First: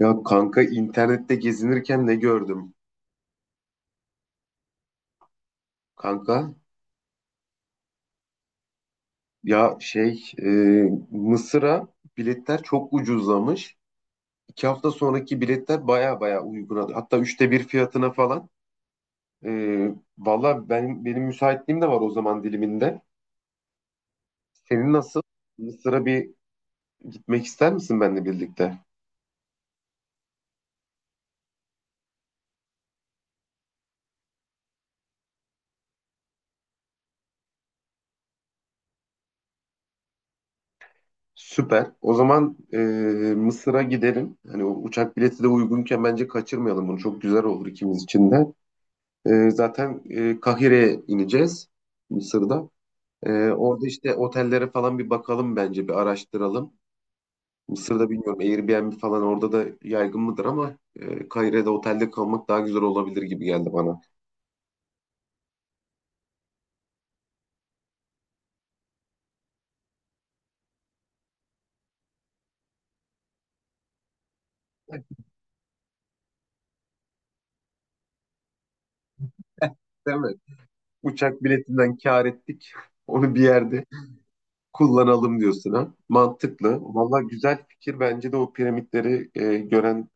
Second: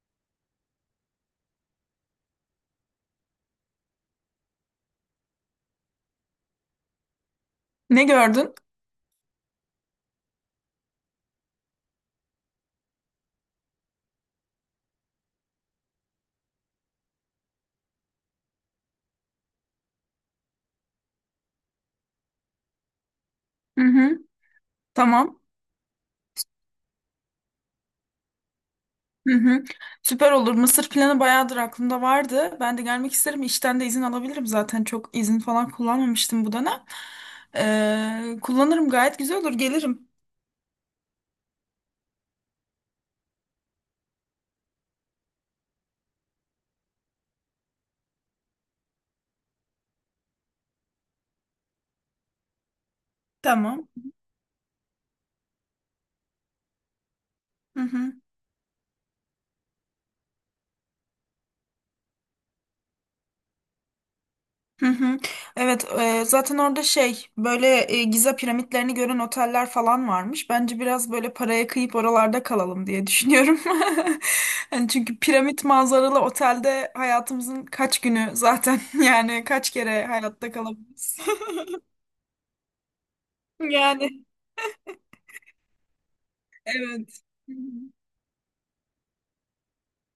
Ya kanka internette gezinirken ne gördüm? Kanka, Ne gördün? ya şey e, Mısır'a biletler çok ucuzlamış. İki hafta sonraki biletler baya baya uyguna. Hatta üçte bir fiyatına falan. Valla benim müsaitliğim de var o zaman diliminde. Hı hı. Senin nasıl? Tamam. Mısır'a bir gitmek ister misin benimle birlikte? Hı hı. Süper olur. Mısır planı bayağıdır aklımda vardı. Ben de gelmek isterim. İşten de izin alabilirim zaten. Çok izin falan kullanmamıştım bu dönem. Kullanırım gayet güzel olur. Gelirim. Süper. O zaman Mısır'a gidelim. Hani o uçak bileti de uygunken bence kaçırmayalım bunu. Çok güzel olur ikimiz için de. Zaten Kahire'ye ineceğiz Mısır'da. Orada Tamam. işte otellere falan bir bakalım, bence bir araştıralım. Hı Mısır'da hı. bilmiyorum, Airbnb falan orada da yaygın mıdır, ama Kahire'de otelde kalmak daha güzel olabilir gibi geldi bana. Hı hı. Evet, zaten orada şey böyle Giza piramitlerini gören oteller falan varmış. Bence biraz böyle paraya kıyıp oralarda kalalım diye düşünüyorum. Hani çünkü piramit manzaralı otelde hayatımızın kaç günü zaten yani kaç kere Değil mi? hayatta kalabiliriz. Uçak biletinden kâr ettik. Onu bir yerde Yani kullanalım diyorsun ha. Mantıklı. evet. Valla Hı güzel fikir. Bence de o piramitleri gören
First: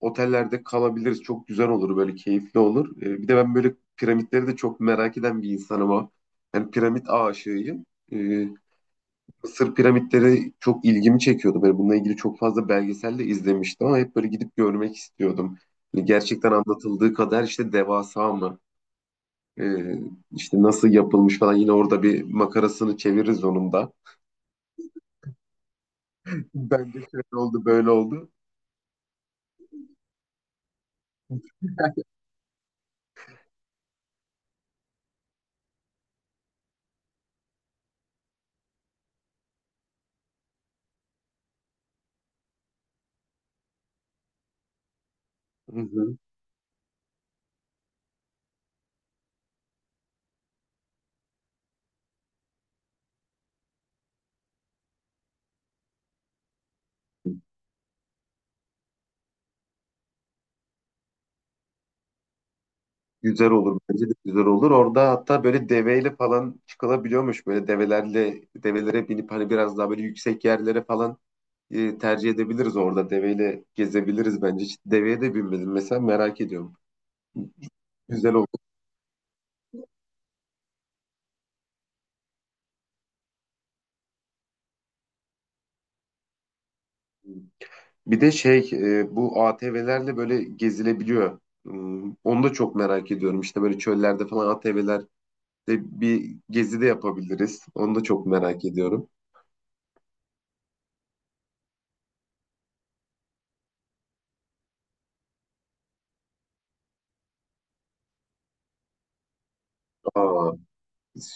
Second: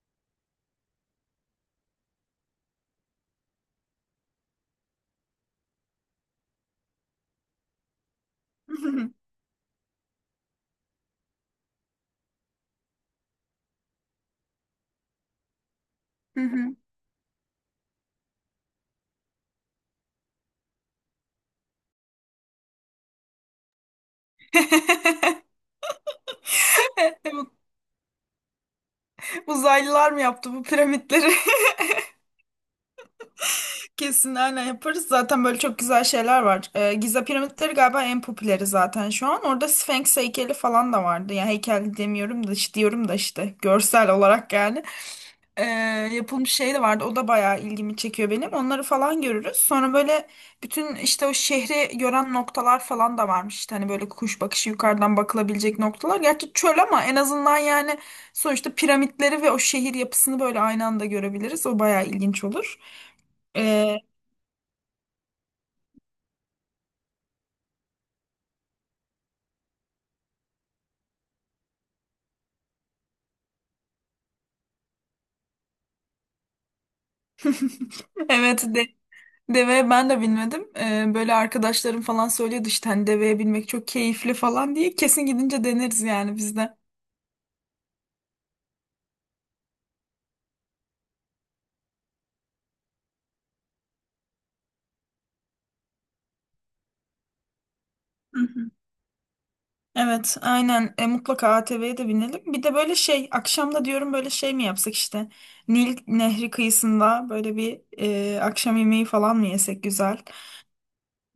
otellerde kalabiliriz. Çok güzel olur, böyle keyifli olur. Bir de ben böyle piramitleri de çok merak eden bir insanım ama. Yani piramit aşığıyım. Ee, hı. Mısır piramitleri çok ilgimi çekiyordu. Böyle bununla ilgili çok fazla belgesel de izlemiştim ama hep böyle gidip görmek istiyordum. Yani Hı gerçekten hı. anlatıldığı kadar işte devasa mı? Ee, işte nasıl yapılmış falan, yine orada bir makarasını çeviririz onun da. Bence Evet, şöyle oldu böyle oldu. uzaylılar mı yaptı bu piramitleri? Kesin aynen yaparız. Zaten böyle çok güzel şeyler var. Giza piramitleri galiba en popüleri zaten şu an. Orada Sphinx heykeli falan da vardı. Yani heykel demiyorum da işte diyorum da işte görsel olarak yani. Ee, Hı hı. yapılmış şey de vardı. O da bayağı ilgimi çekiyor benim. Onları falan görürüz. Sonra böyle bütün işte o şehri gören noktalar falan da varmış. İşte hani böyle kuş bakışı yukarıdan bakılabilecek noktalar. Gerçi çöl ama en azından yani sonuçta piramitleri ve o şehir yapısını böyle aynı anda görebiliriz. O bayağı ilginç olur. Güzel olur. Ee, Bence de güzel olur. Orada hatta böyle deveyle falan çıkılabiliyormuş. Böyle develerle, develere binip hani biraz daha böyle yüksek yerlere falan tercih edebiliriz orada. Deveyle gezebiliriz bence. Hiç deveye de binmedim mesela, merak ediyorum. Güzel olur. Evet de, deve ben de bilmedim. Böyle arkadaşlarım falan söylüyordu işte hani deveye binmek çok keyifli falan diye. Kesin gidince deneriz yani biz de. Bir de bu ATV'lerle böyle gezilebiliyor. Hmm, onu da çok merak ediyorum. İşte böyle çöllerde falan ATV'lerde bir gezi de yapabiliriz. Onu da çok Hı merak hı. ediyorum. Evet, aynen. Mutlaka ATV'ye de binelim. Bir de böyle şey, akşamda diyorum böyle şey mi yapsak işte. Nil Nehri kıyısında böyle bir akşam yemeği falan mı yesek güzel? Aa,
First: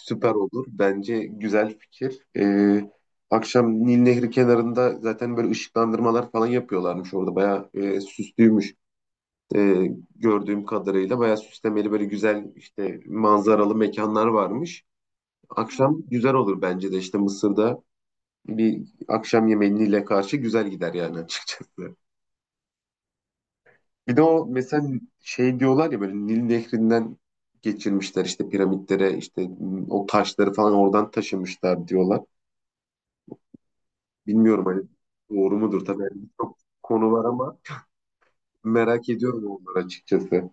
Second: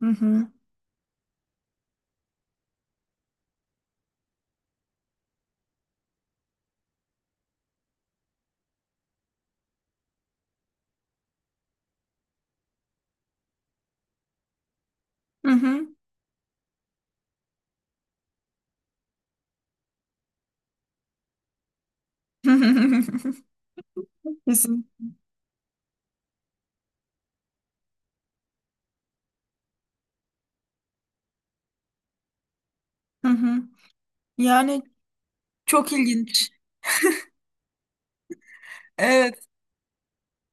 Hı hı. olur. Bence güzel fikir. Akşam Nil Nehri kenarında zaten böyle ışıklandırmalar falan yapıyorlarmış orada. Bayağı süslüymüş. Ee, Gördüğüm kadarıyla bayağı süslemeli böyle güzel işte manzaralı mekanlar varmış. Hı hı. Akşam güzel olur bence de, işte Mısır'da bir akşam yemeğiyle karşı güzel gider yani açıkçası. Bir de o Kesin. mesela şey diyorlar ya, böyle Nil Nehri'nden geçirmişler işte piramitlere, işte o taşları falan oradan taşımışlar diyorlar. Hı hı. Bilmiyorum Yani hani doğru mudur çok tabii, yani ilginç. çok konu var ama merak ediyorum Evet. onları açıkçası.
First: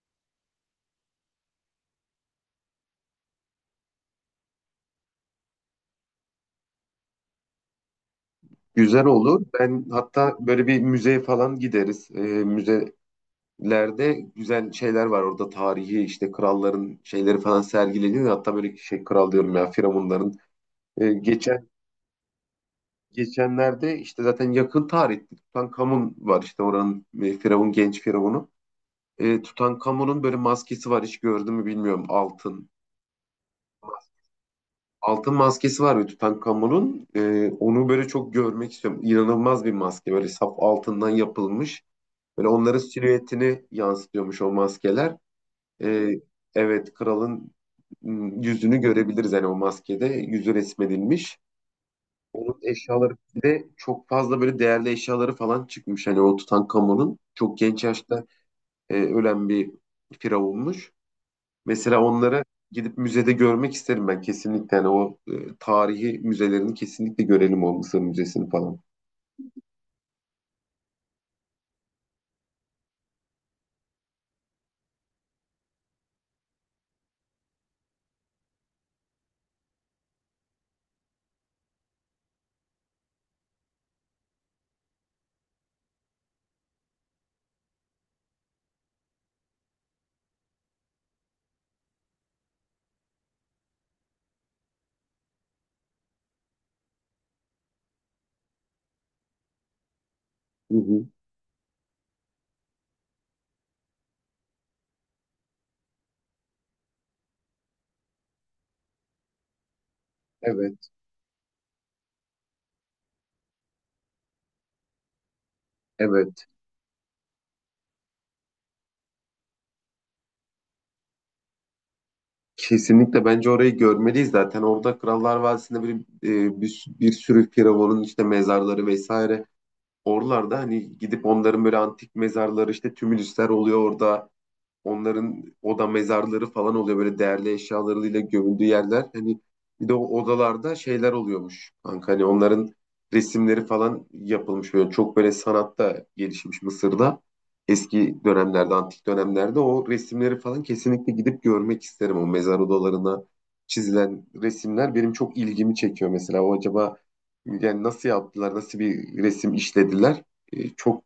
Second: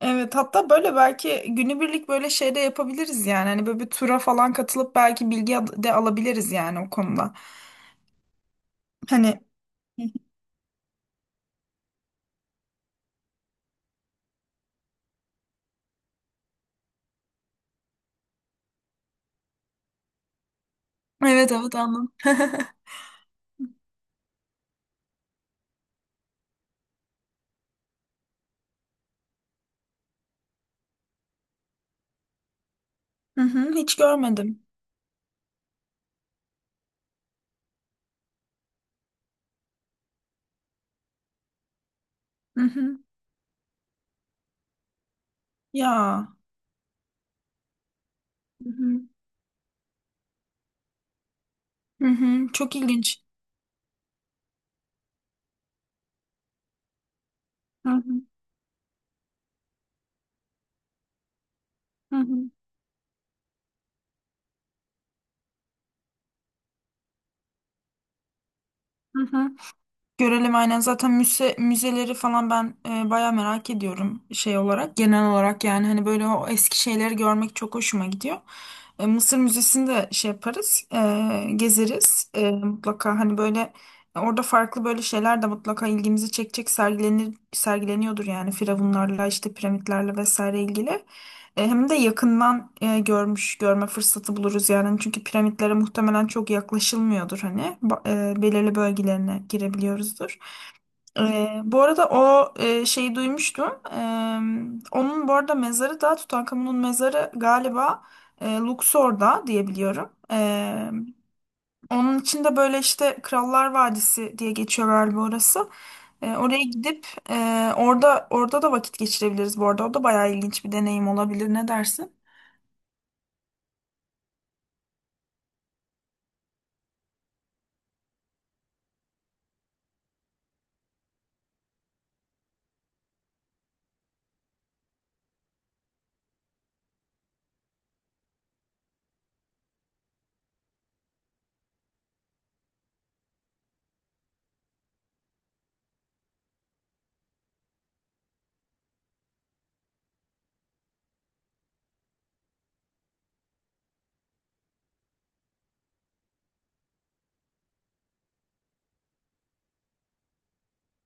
Evet, hatta böyle belki günübirlik böyle şey de yapabiliriz yani. Hani böyle bir tura falan katılıp belki bilgi de alabiliriz yani o konuda. Güzel Hani olur. Ben hatta böyle bir müzeye falan gideriz. Müzelerde güzel şeyler var orada, tarihi işte kralların şeyleri falan sergileniyor. Hatta böyle şey, kral diyorum ya, firavunların. Ee, evet geçen evet, anladım. Geçenlerde işte zaten yakın tarihte Tutankamun var, işte oranın firavun, genç firavunu. E, Tutankamun'un böyle maskesi var, hiç gördün mü bilmiyorum, altın. Hı hı, hiç görmedim. Altın maskesi var ve Tutankamon'un onu böyle çok görmek istiyorum. İnanılmaz bir maske, böyle saf altından yapılmış. Böyle Hı onların hı. silüetini yansıtıyormuş o maskeler. E, Ya. evet, kralın Hı yüzünü hı. görebiliriz yani, o maskede yüzü resmedilmiş. Hı hı, Onun çok eşyaları ilginç. bir de çok fazla böyle değerli eşyaları falan çıkmış. Hani o Tutankamon'un çok genç Hı hı. yaşta ölen bir firavunmuş. Mesela Hı onları hı. gidip müzede görmek isterim ben kesinlikle. Yani o tarihi müzelerini kesinlikle görelim, o Mısır Müzesi'ni falan. Hı hı. Görelim aynen, zaten müzeleri falan ben bayağı merak ediyorum şey olarak, genel olarak yani. Hani böyle o eski şeyleri görmek çok hoşuma gidiyor. Mısır Müzesi'ni de şey yaparız, gezeriz. Mutlaka hani böyle orada farklı böyle şeyler de mutlaka ilgimizi çekecek sergileniyordur yani firavunlarla işte piramitlerle vesaire ilgili. Hem de yakından e, görmüş görme fırsatı buluruz yani. Hani çünkü piramitlere muhtemelen çok yaklaşılmıyordur, hani belirli bölgelerine girebiliyoruzdur. Hı hı. Bu arada o şeyi duymuştum. E, onun bu arada mezarı da, Tutankamon'un mezarı galiba Luxor'da diyebiliyorum. E, Evet, onun için de böyle işte Krallar Vadisi diye geçiyor galiba orası. E, evet. oraya gidip orada da vakit geçirebiliriz bu arada. O da bayağı ilginç bir deneyim olabilir. Ne dersin? Kesinlikle bence orayı görmeliyiz zaten. Orada Krallar Vadisi'nde bir sürü firavunun işte mezarları vesaire. Oralarda hani gidip onların böyle antik mezarları, işte tümülüsler oluyor orada. Onların oda mezarları falan oluyor, böyle değerli eşyalarıyla gömüldüğü yerler. Hani bir de o odalarda şeyler oluyormuş kanka. Hani onların resimleri falan yapılmış, böyle çok böyle sanatta gelişmiş Mısır'da. Eski dönemlerde, antik dönemlerde, o resimleri falan kesinlikle gidip görmek isterim. O mezar odalarına çizilen resimler benim çok ilgimi çekiyor mesela. O acaba yani nasıl yaptılar, nasıl bir resim işlediler? Çok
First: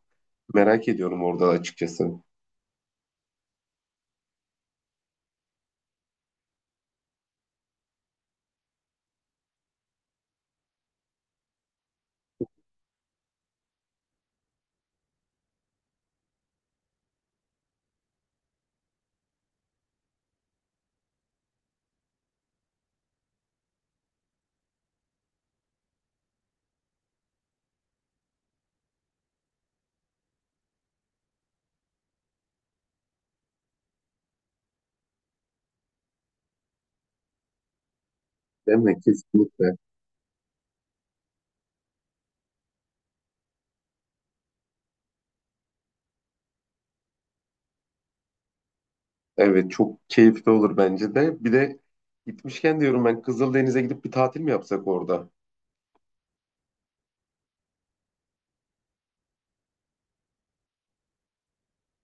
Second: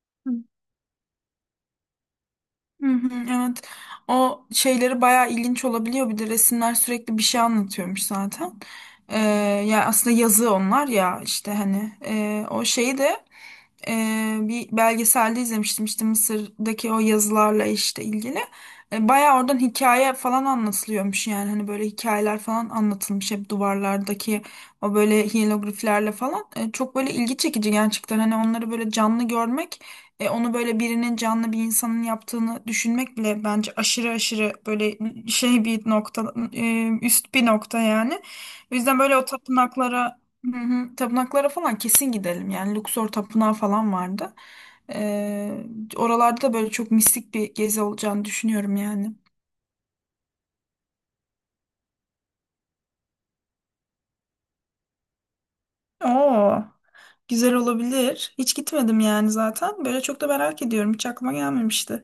merak ediyorum orada açıkçası. Hı hı, evet. O şeyleri bayağı ilginç olabiliyor. Bir de resimler sürekli bir şey anlatıyormuş zaten. Ee, Ya aslında yazı onlar ya, işte hani o şeyi de bir belgeselde izlemiştim işte Mısır'daki o yazılarla işte ilgili. Bayağı oradan hikaye falan anlatılıyormuş yani. Hani böyle hikayeler falan anlatılmış hep duvarlardaki o böyle hiyelogliflerle falan. Çok böyle ilgi çekici gerçekten, hani onları böyle canlı görmek. Onu böyle birinin, canlı bir insanın yaptığını düşünmek bile bence aşırı aşırı böyle şey bir nokta, üst bir nokta yani. O Değil yüzden mi? böyle o Kesinlikle. tapınaklara, hı hı, tapınaklara falan kesin gidelim. Yani Luxor tapınağı falan vardı. E, oralarda da böyle çok mistik bir gezi olacağını düşünüyorum yani. Evet, çok keyifli olur bence de. Bir de gitmişken diyorum, ben Kızıldeniz'e gidip bir tatil mi yapsak orada? Oo, güzel olabilir. Hiç gitmedim yani zaten. Böyle çok da merak ediyorum. Hiç aklıma gelmemişti.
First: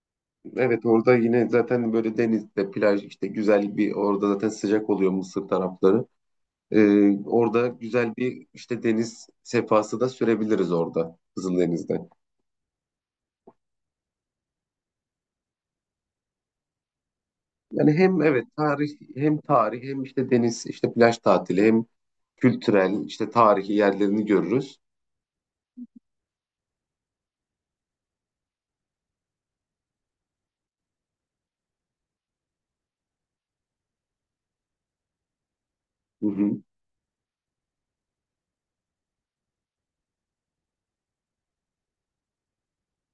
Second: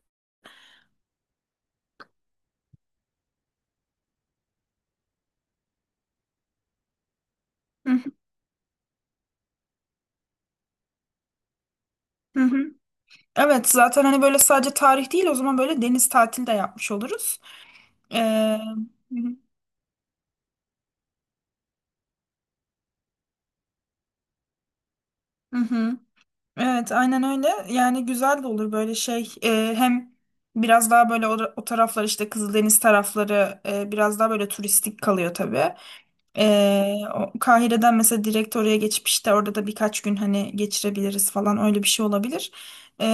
Evet, orada yine zaten böyle denizde plaj işte güzel, bir orada zaten sıcak oluyor Mısır tarafları. Orada Hı hı. güzel bir işte deniz sefası da sürebiliriz orada Kızıldeniz'de. Hı hı. Evet, zaten hani böyle sadece tarih değil, o zaman böyle deniz tatili de yapmış oluruz. Yani Ee, hem evet tarih, hı hı. Hem işte deniz, işte plaj tatili, hem kültürel işte tarihi yerlerini görürüz. Hı hı. Evet, aynen öyle. Yani güzel de olur böyle şey. Hem biraz daha böyle o taraflar, işte Kızıldeniz tarafları biraz daha böyle turistik kalıyor tabii. Hı hı. E, Kahire'den mesela direkt oraya geçip işte orada da birkaç gün hani geçirebiliriz falan, öyle bir şey olabilir. E,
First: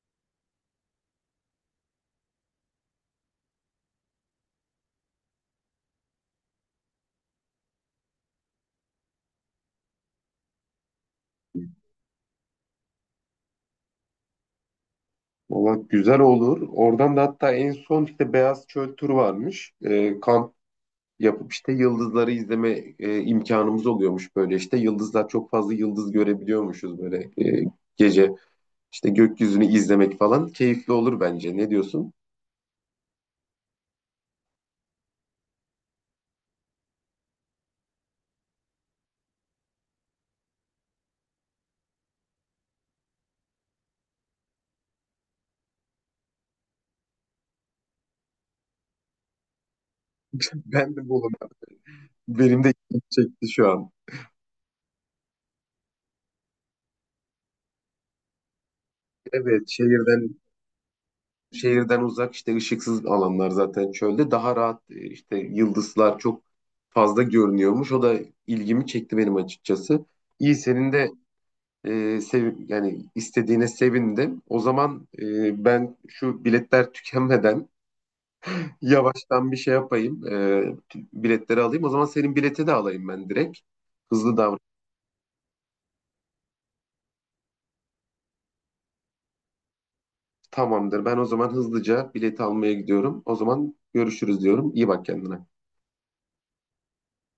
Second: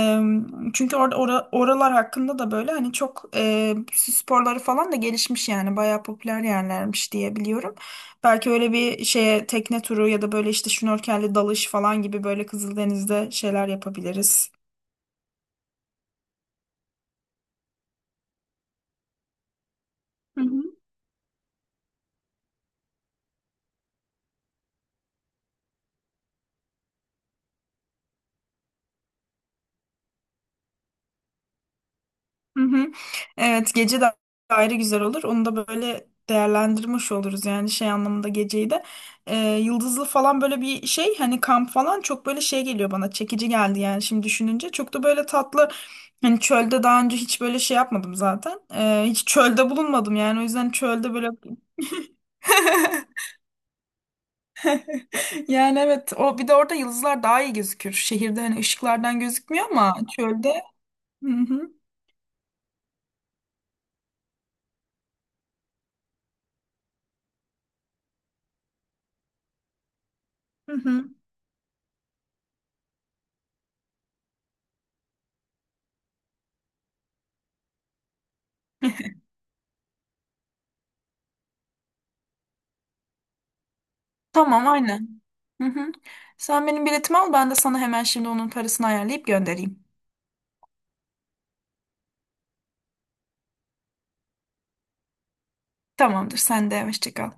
çünkü orada oralar hakkında da böyle hani çok sporları falan da gelişmiş yani, bayağı popüler yerlermiş diye biliyorum. Belki öyle bir şeye tekne turu ya da böyle işte şnorkelli dalış falan gibi böyle Kızıldeniz'de şeyler yapabiliriz. Valla güzel olur. Oradan da hatta en son işte Beyaz Çöl turu varmış. Hı Kamp hı. yapıp işte yıldızları izleme imkanımız oluyormuş böyle. İşte yıldızlar, çok fazla yıldız görebiliyormuşuz böyle e, gece. İşte gökyüzünü izlemek falan keyifli olur bence. Ne diyorsun? Hı hı. Evet, gece de ayrı güzel olur. Onu da böyle değerlendirmiş oluruz yani şey anlamında, geceyi de. Ee, yıldızlı falan böyle bir şey, hani kamp falan çok böyle şey geliyor bana, çekici geldi yani şimdi düşününce. Çok da böyle tatlı, hani çölde daha önce hiç böyle şey yapmadım zaten. Hiç çölde bulunmadım yani, o yüzden Ben de çölde Bolu. böyle Benim de ilgimi çekti şu an. yani evet, o bir de orada yıldızlar daha iyi gözükür. Şehirde hani ışıklardan Evet, gözükmüyor ama şehirden çölde. Hı hı. şehirden uzak, işte ışıksız alanlar zaten çölde, daha rahat işte yıldızlar çok fazla görünüyormuş. O da ilgimi çekti benim açıkçası. İyi, Hı senin hı. de sev, yani istediğine sevindim. O zaman ben şu biletler tükenmeden yavaştan bir şey yapayım. Biletleri alayım. O zaman senin bileti de alayım ben direkt. Hızlı davran. Tamam, aynen. Hı hı. Sen benim biletimi al, ben de sana hemen şimdi onun parasını ayarlayıp göndereyim. Tamamdır. Ben o zaman hızlıca bileti almaya gidiyorum. O zaman görüşürüz diyorum. İyi bak kendine. Tamamdır, sen de hoşça kal.